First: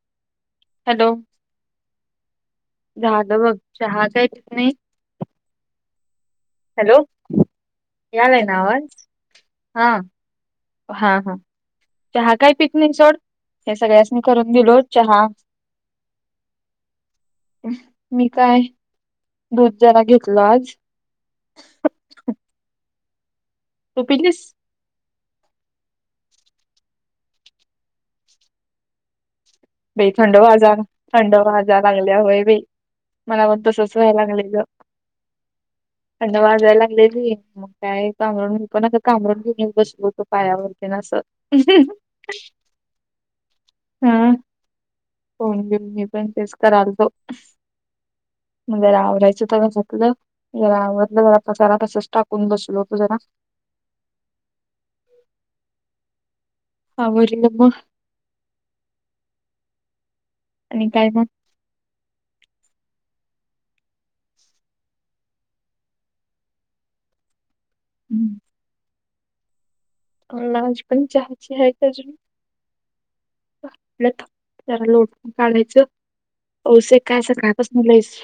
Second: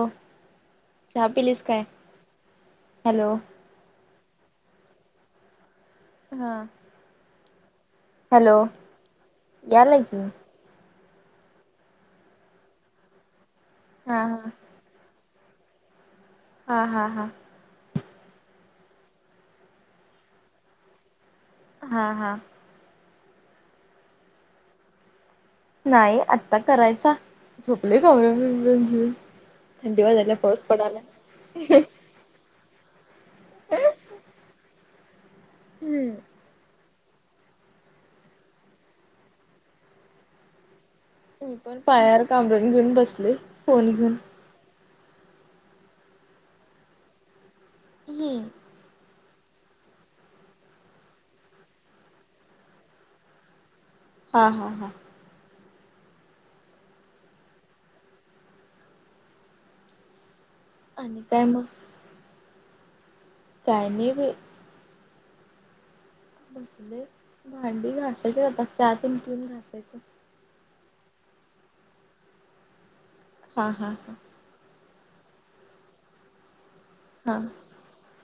हो hello hello. झालं बघ चहा काय त नाही हा हॅलो याव आहे ना हॅलो आवाज हा यालाय की. हा हा च हहा काय पिकनिक सोड हे सगळ्यासनि हा मी हा करून दिलो चहा. हा हा हा मी काय दूध जरा घेतल आज. हा हा. तू पिलीस? नाही आत्ता करायचा झोपले गौरज बई थंड भाजा थंड भाजा लागल्या होय बा मला पण तसच व्हायला लागले ग. हम् ड वाजाय लागलेली. मग काय कामरून पण कामरून घेऊन बसलो होतो पायावरती ना असं. मी पण पायार कामरून घेऊन बसले फोन घेऊन. होन घेऊन मी पण तेच करालतो. ह म्हज आवरायचं तर आवरलं जरा आपण चार तसच टाकून बसल होतो जरा हा हां हां. [unintelligible] आणि काय मग? काय नाही बाई. बसले भांडी घासायचे जातात चहा पिऊन घासायचे. लाज पण चहाची आहे का अजून हा हा आप हा त्या लोट काढायचं औष्यक काय हा असं मुस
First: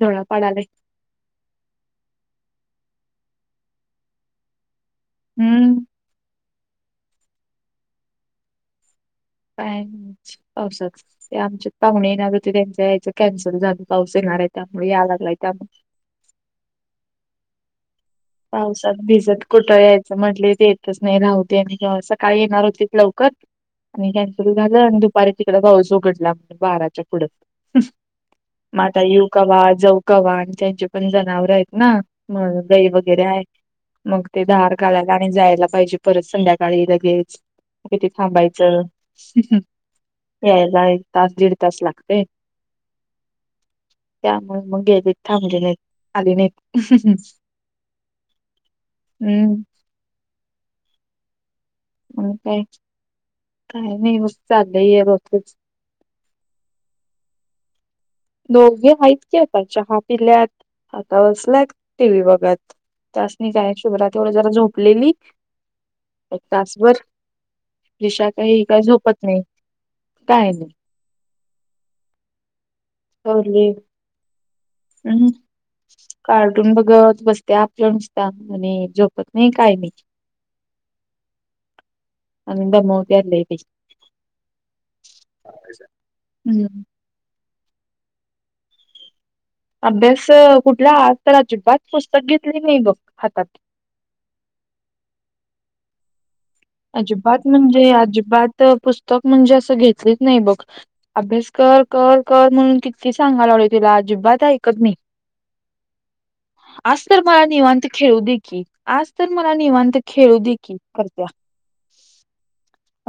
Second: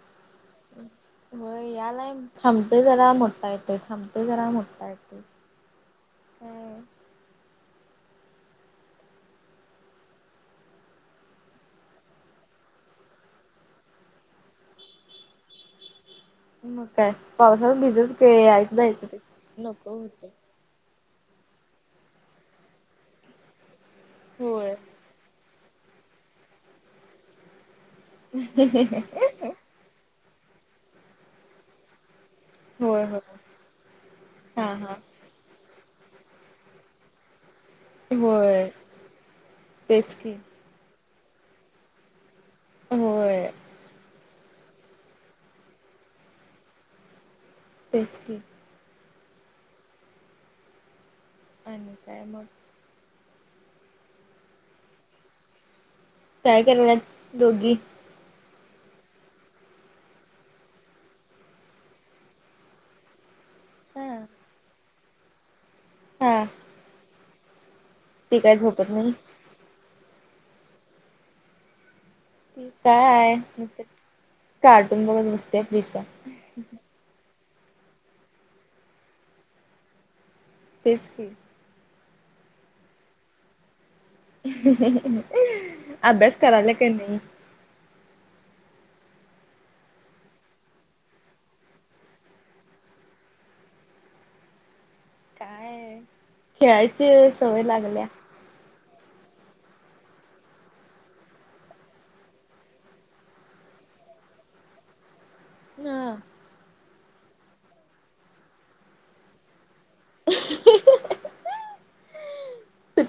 धोळा पडालाय. व याला थांबते जरा मोठा येते थांबते जरा मोठा येते. हम्म [unintelligible] ते आमच्यात पाहुणे येणार होते त्यांच याचं कॅन्सल झालं पाऊस येणार आहे त्यामुळे या लागलाय त्यामुळे. मग काय पावसात भिजल पावसात भिजत कुठं यायचं म्हटले तेे च नाही रा होते आणि सकाळी येणार होती लवकर आणि कॅन्सल होय झालं आणि दु पारी तिकड पाऊस उघडला म्हणज बाराच्या पुढं म आता येऊ का वा जाऊ. गवा्हा आणि त्यांची पण जनावर आहेत ना म दै व होय होय वगैरे आहे मग ते हा धार हा काढायला आणि जायला पाहिजे परत संध्याकाळी लगेच. किती होय थांबायचं तेच की. यायला एक तास, दीड तास लागते. होय. त्यामुळे मग थांबले नाही आली नाही. तेच क हम्म आणि म मग काय काय नाही चाललं आहे रोजचच. काय करायलात दोघी? दोघे आहेत के आता चहा पिल्यात आता बसल्यत टीव्ही बघत. तासनी काय शुभ्र हा तेवढ जरा झोपलेली हा तासभर. दिशा काही काय झोपत नाही काय नाही. त काय थोरली आहे कार्टून बघत बसतेय दिशा. तून बघत बसते आपलं नुसत आणि झोपत नाही काय नाही. तेच दमावतीय लई अभ्यास कराला हम्म. क नाही? अभ्यास कुठला आ तर अजिबात पुस्तक घेतले नाही बघ हातात. काय? खेळायची अजिबात सवय म्हणजे लागल्या अजिबात पुस्तक म्हणजे असं घेतलेच नाही बघ. अभ्यास कर कर कर म्हणून किती सांगायलोय तिला अजिबात ऐकत नाही. हम. आज तर मला निवांत खेळू दे की. आज तर मला निवांत खेळू दे की. करत-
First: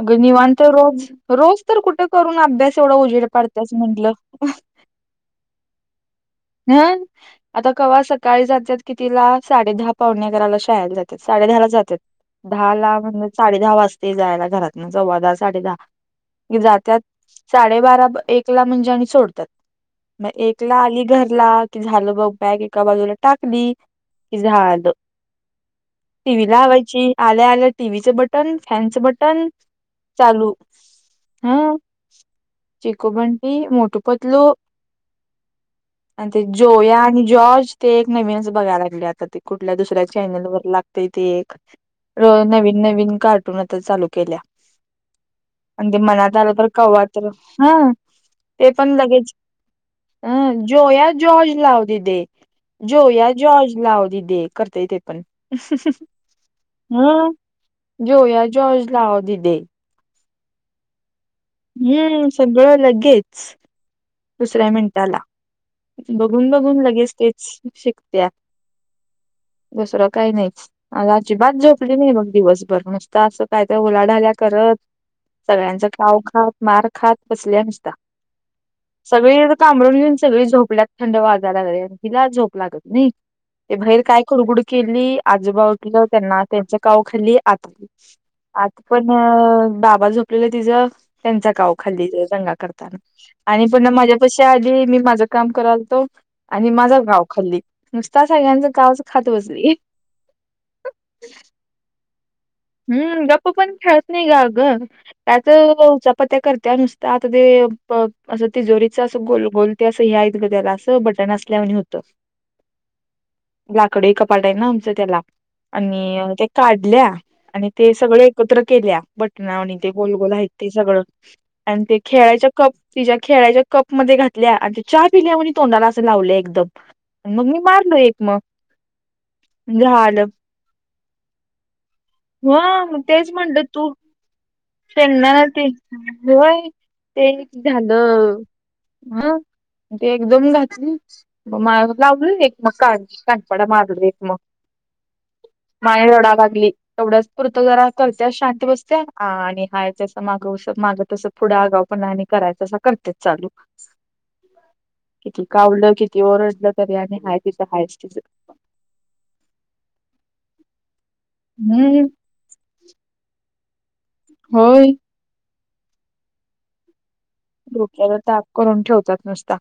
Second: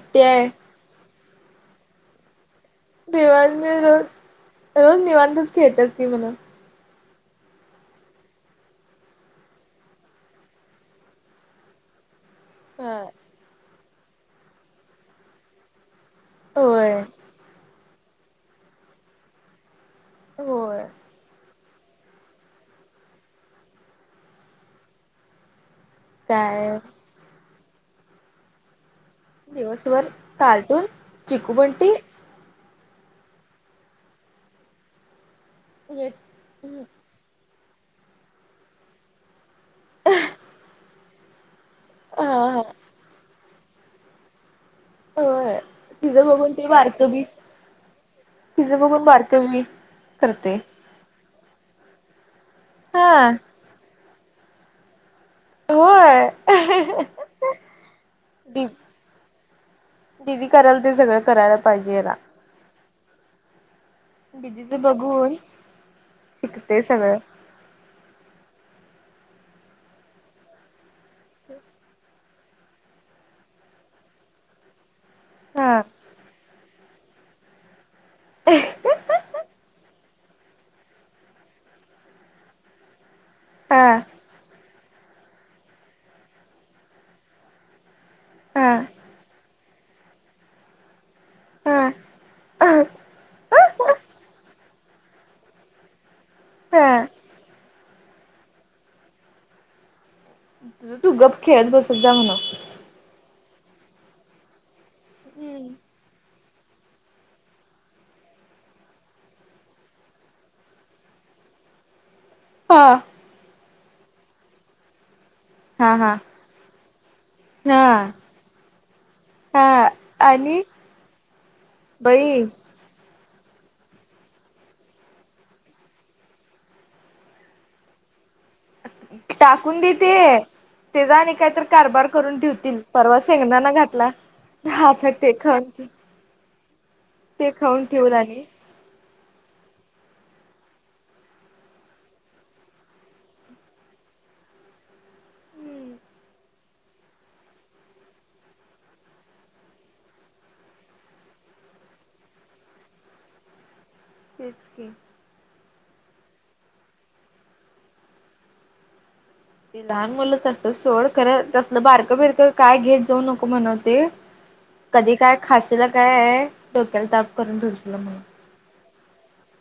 अग, आहे. निवांत रोज, रोज? तर कुठं करून अभ्यास एवढा उजेड निवांत पाडतेयस रोज म्हंटलं. रोज निवांतच खेळत्यास की म्हण. हं. आता कव्हा सकाळी जात्यात कितिला? साडे दहा पाउणे अकराला शाळेत जात्यात. साडे दहाला जात्यात. दहा ला हा म्हणजे साडे दहा वाजते जायला घरातन. सव्वा दहा, साडे दहा. की होय जात्यात- साडेबारा एकला म्हणजे आणि सोडतात. म एकला होय आली घरला- कि झालं बघ. बॅग एका बाजूला टाकली की झालं. टीव्ही काय लावायची. आल्या आल्या टीव्हीचे बटन, फॅनच बटन- टन दिवसभर चालू. कार्टून चिकू हम. बंटी चिखो बंडी, मोटू पतलू. हेच आणि ते जोया आणि जॉर्ज. ते एक नवीनच बघायला लागले आता ते. कुठल्या दुसऱ्या चॅनलवर लागतय ते एक हा हा नवीन- विन कार्टून आता चालू केल्या. होय आणि ते तिचं मनात आलं बघून तर ते खाऊ बारकं घालते बी बघ. हं. ते तिचं पण बघून लगेच. बारकं बी करते अं -जोया- जॉर्ज लाव दे दे. जो हा या जॉर्ज लावदी दे. करतय ते पण. होय ह. जोया दि जॉज लाव दीदे. दिदी करल ते सगळं करायला- पाहिजे याला हम्म. सगळं लगेच. दुसऱ्या दिदीचं मिनिटाला. बघून बघून शिकते बघून लगेच सगळं तेच शिकत्या. दुसरं काही नाहीच. आज अजिबात झोपली नाही बघ दिवसभर. मस्त असं कायत उलाढाल्या करत- हा सगळ्यांचा काव खात. मार खात. बसल्याय नुसतं. अ सगळी कांबळ घेऊन सगळी झोपल्यात थंड वाजाय लागलिए. तिला झोप लागत नाही. ते हा बाहिर काय कुडबुड केली. आजोबा उठलं त्यांना त्यांची काव खाल्ली. आता - हा आत पण- बाबा झोपलेलं तिच- त्यांचा काव हा खाल्ली दंगा करताना. आणि पण ना? माझ्यापेक्षा आधी मी माझं काम करायलोतो आणि माझा हा गाव- खाल्ली नुसता सगळ्यांचा कावच खात बसली. तुझ तू गप खेळत बसत जा म्हणावं. हम्म. गप्प पण खेळत नाही ग अग. कायत म्हणाव उचापत्या करत्याल. तर आता ते असं तिजोरीच असं गोल गोल ते असं हे आहेत ग त्याला असं. बटण असल्यावाणी होतं हा. लाकडी कपाट आहे ना आमचं त्याला हा हा आणि त्या काढल्या- आणि ते हा सगळ एकत्र केल्या बटणा हा आणि ते गोलगोल आहेत आणि ते सगळं. आणि ते बई खेळायच्या कप- तिच्या खेळ्याच्या कप मध्ये घातल्या आणि ते चहा पिल्यावाणी तोंडाला असं लावलय एकदम. मग मी मारल एक मग. टाकून दे ते. झालं तेचा आणि कायतर कारभार- करून ठेवतील. ह परवा तेच म्हणलं शेंगदाना तू घातला- हातात शेंगदाणा ते? खाऊन व्हय ते एक खाऊन ठेवलं झालं. आणि हा. ते एकदम घातली- मग म लावली ना एक, मग काय कानफडा मागन एक मग- माय रडा लागली. तेवढ्याच पुरतं जरा करतेया शांत बसतेया. हा. आणि हायचं असं मागंस माग तसं पुढं आगाऊ पणा आणि करायचं असं करत्यात चालू. तेच की, किती कावलं किती ओरडलं तरी, आणि हाय तिचं हायिच, ते लहान मुलं तस सोड खरं तसलं, हम्म बारकं बिरकं काय घेत जाऊ नको म्हण ते, होय, त काय खाशील काय आहे, डोक्याला ताप करून ठेवशिला डोक्याला म्हणून, ताप करून ठेवतात नुसता,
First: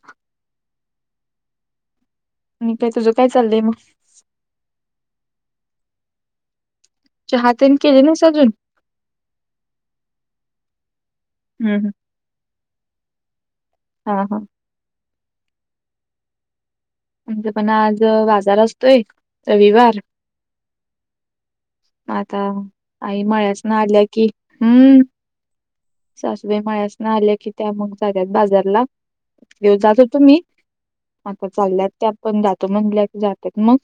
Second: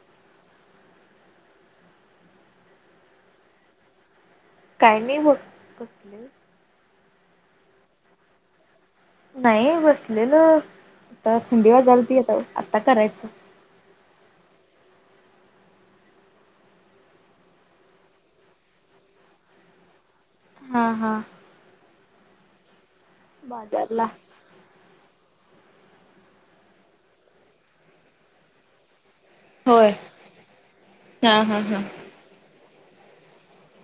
आणि काय, तुझं काय चाललंय मग, काय नाही बग, चहा तेन केली नाही स अजून, नाही बसलेलं आता, थंडी हम्म वाजला ती येत आत्ता करायचं. हा, हा, आणच पण आज बाजार असतोय रविवार, हा हा, आता आई म्हळ्यास ना आल्या, बाजारला कि हम्म, सासूबाई माळ्यास न आल्या की त्या, मग जात्यात बाजारला, येऊ होय जात होतो मी, हा आता हा हा. चालल्यात ते आपण जातो म्हणल्या जातात मग,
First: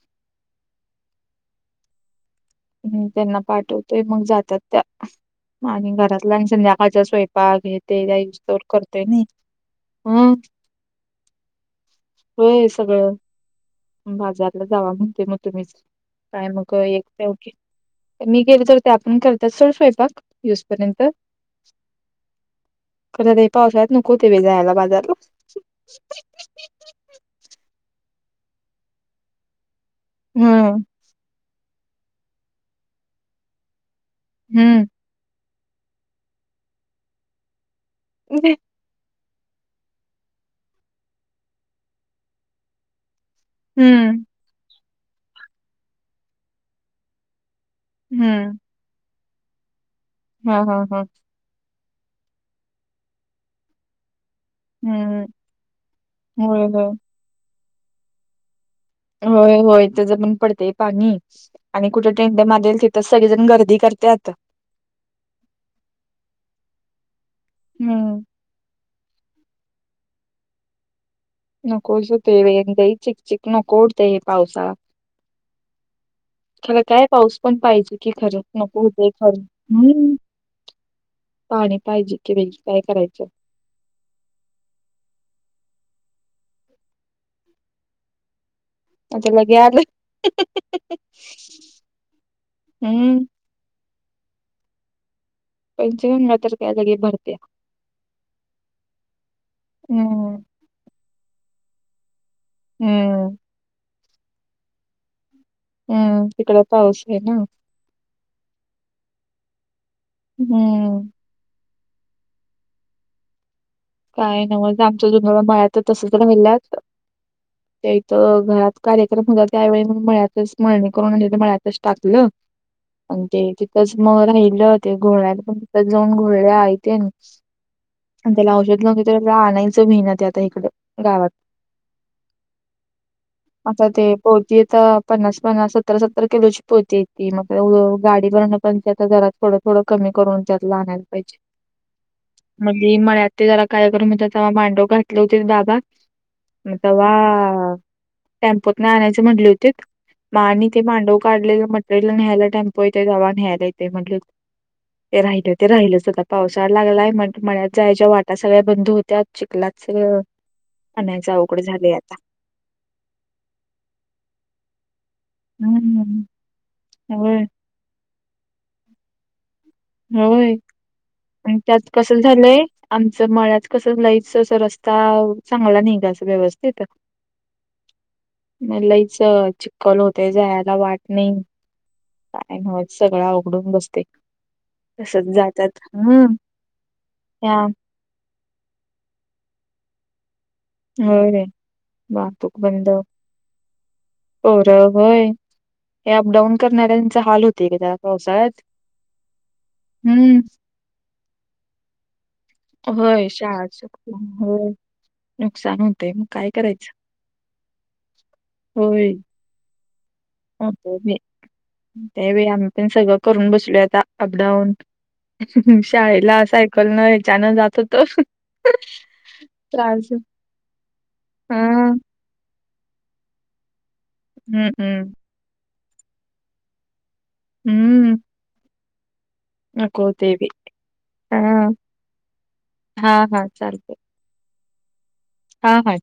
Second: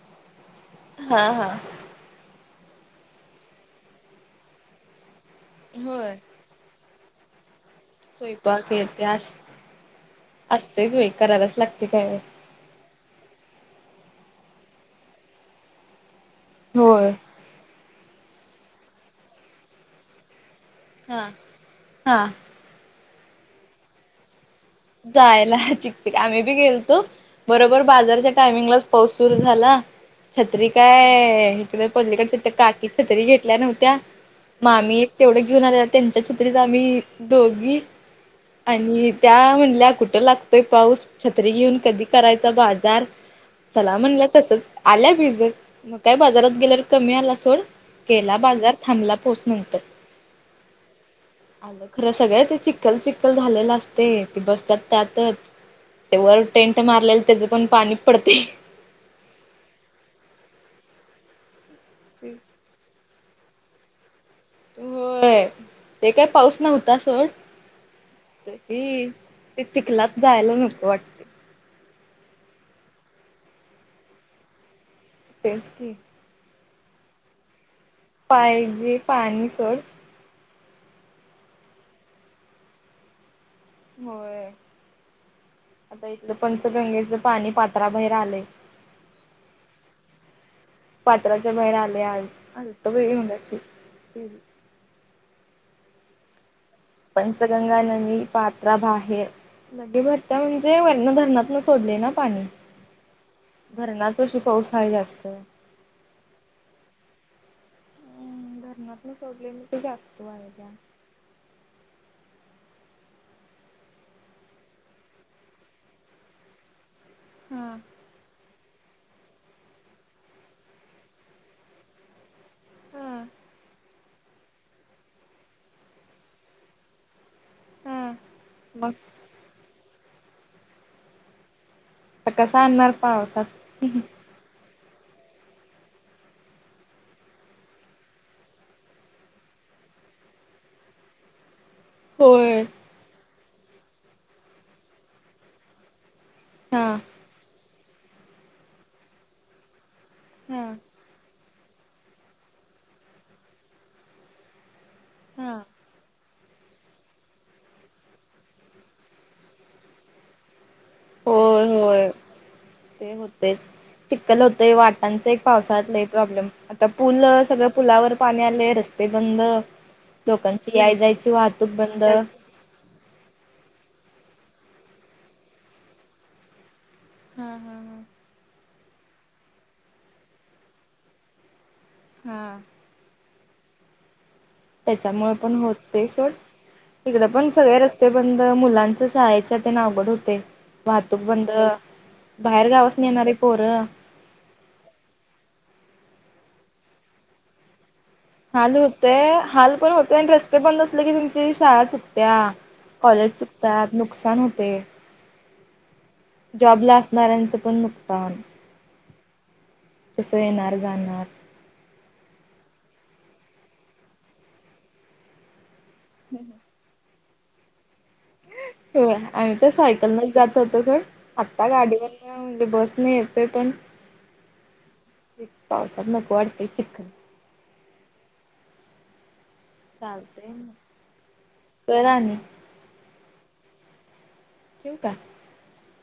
हा हा, हम् त्यांना पाठवतोय मग जातात त्या, आणि होय घरात लच, संध्याकाळच्या स्वयंपाक हे, ते जाईस्तोवर सोयंपाक येते करतोय नाही अस हं असते सोय करायलाच लागते काय, होय सगळं, बाजारला जावा म्हणते मग तुम्हीच, काय मग होय एक ओे, मी गेले तर त्या पण, करतात सोड स्वयंपाक, दिस पर्यंत हा हा खरं ते पावसाळत नको, ते बाजारात जायला, बाजारला जायला, चिकचिक आम्ही गेलतो बरोबर बाजारच्या, टायमिंगलाच पाऊस सुरू झाला. छत्री हं, काय इकड, पलीकडच्या त्या काकी छत्री घेतल्या नव्हत्या हं. आम्ही, तेवढं घेऊन आलेला, त्यांच्या छत्रीत आम्ही दोघी, [unintelligible] आणि त्या म्हल्या कुठं लागतोय, पाऊस छत्री घेऊन कधी करायचा बाजार, चला हं, म्हणलं तस, आल्या भिजत मग काय बाजारात गेल्यावर कमी आला सोड, केला बाजार थांबला, पाऊस नंतर. हा, हा, हा, आलं खरं सगळ्या, ते चिक्खल, चिक्खल झालेलं असते, ती बस त्या हं. त्याच ते वर, होय, टेंट होय. मारलेल त्याचे पण पाणी पडते, हो होय त ज पण पडतेय पाणी आणि कुठे टेंट, मारेल तिथ सगळेजण गर्दी करतात, होय ते काय, पाऊस नव्हता सोड, हम, ते चिखलात जायला नकं वाटत, नको शतू दई चिकक चक नकोहोतंय हे, पावसाळा. तेच की, खरं काय पाऊस पण पाहिजे, की खरं पाहिजे नकोते खरं पाणी सोड हम्म, पाणी पाहिजे की बाई, काय करायचं. होय आता इथलं, पंचगंगेच पाणी पात्राबाहेर आलंय. आता लगे आलं. पात्राच्या बाहेर आले आज आज, हं. [unintelligible] [unintelligible] पंच गांगा तर काय लागेल, पंचगंगा नदी पात्रा बाहेर, लगे भरत हं, म्हणजे? जे वरन धरणात ना सोडले ना पाणी, हम्म. धरणात वशी पाऊस आहे जास्त. हम्म तिकड पाऊस आहे ना. धरात ना सोडले मी ते जास्त. वाहिल्या हम्म. काय नमज आमचं जुडं मळत तस तर मिल्यात. हम्म. त्या इथं घरात कार्यक्रम होता त्यावेळी मळ्यातच म्हळणे करून म्ह तर मळ्यातच टाकलं. अ हा ते. मग राहिले होते घ पण जाऊन घळले त्याला. हा मग न आता तर आप आणायचं भिणत आता इकड गावात. आ कसा अणारर पावसात. आता ते पोती यता पन्नास पन्नास सतरा सत्तर किलोची पोती येतती मग गाडी भरवण पण आता घरात. थोडं थोडं कमी करून त्यात आणायला पाहिजे. होय. म्हळत ते जरा कायक्र म्हव मांडव घातले होते बाबा. म हा तेव्हा टेम्पोत नाही आणायचे म्हंटले होती मा हा आणि ते मांडव. काढलेलं मटरियल न्यायला टम्पो येते दवा न्यायला येते म्हट. ते राहिलं हा ते राहिल सुद्ध पावसाळा लागलाय म्हण म्ह जायच्या वाट. आता सगळ्या बंधू होत्या चिकलाच म्हनायचं अवघड होय झालेय होय आता. ते होतेच चिककल होतेय वाटांच एक पावसातलं हम्म प्रॉब्लेम आता पूल होय सगळं. पुलावर पाणी आले रस्ते बंद होय लोकांची याय जायची आणि वाहतूक त्यात बंद. कसं झालंय आमचं मळ्याच कसं लईच अस रस्ता चांगला नाही का असं व्यवस्थित. हा हा हा. म लईच चिककल होतय जायला वाट नाही हा काय नवत. सगळ उघडून बसते. त्याच्यामुळे तसच पण होते जातात ते हम्म सोड इकड पण या सगळे रस्ते. ते बंद मुलांच सहायच्या ते ना आवड होते. वाहतूक होय बंद वाहतूक बाहेर गावास न येणार आहे पोरं. होर होय हे अप डाऊन करणाऱ्यांचा हाल होतय का त्यात. हाल होतय हाल पण होते आणि हम्म रस्ते बंद असले की तुमची शाळा चुटत्या. होय कॉलेज शाळा चुकतात सुटली नुकसान होय होते. नुकसान होते मग. काय करायचं जॉबला असणाऱ्यांचं पण नुकसान. होय. कसं हो येणार ते जाणार ते व आम्ही पण सगळं करून बसलो आता अपडाऊन. शाळेला हम्म. सायकल न ह्याच्यानं जात होत. हो आणि ते सायकल नच जात होतो सण हा आत्ता हम्म गाडीवर. ले बस नाही येतय पण. हम् हम्म. च पावसाात नको वाडते चिक्न. हम्म. ह कोोतवी चालतंय मग हम कर आणि हा हा चालते. किव का. हा ह.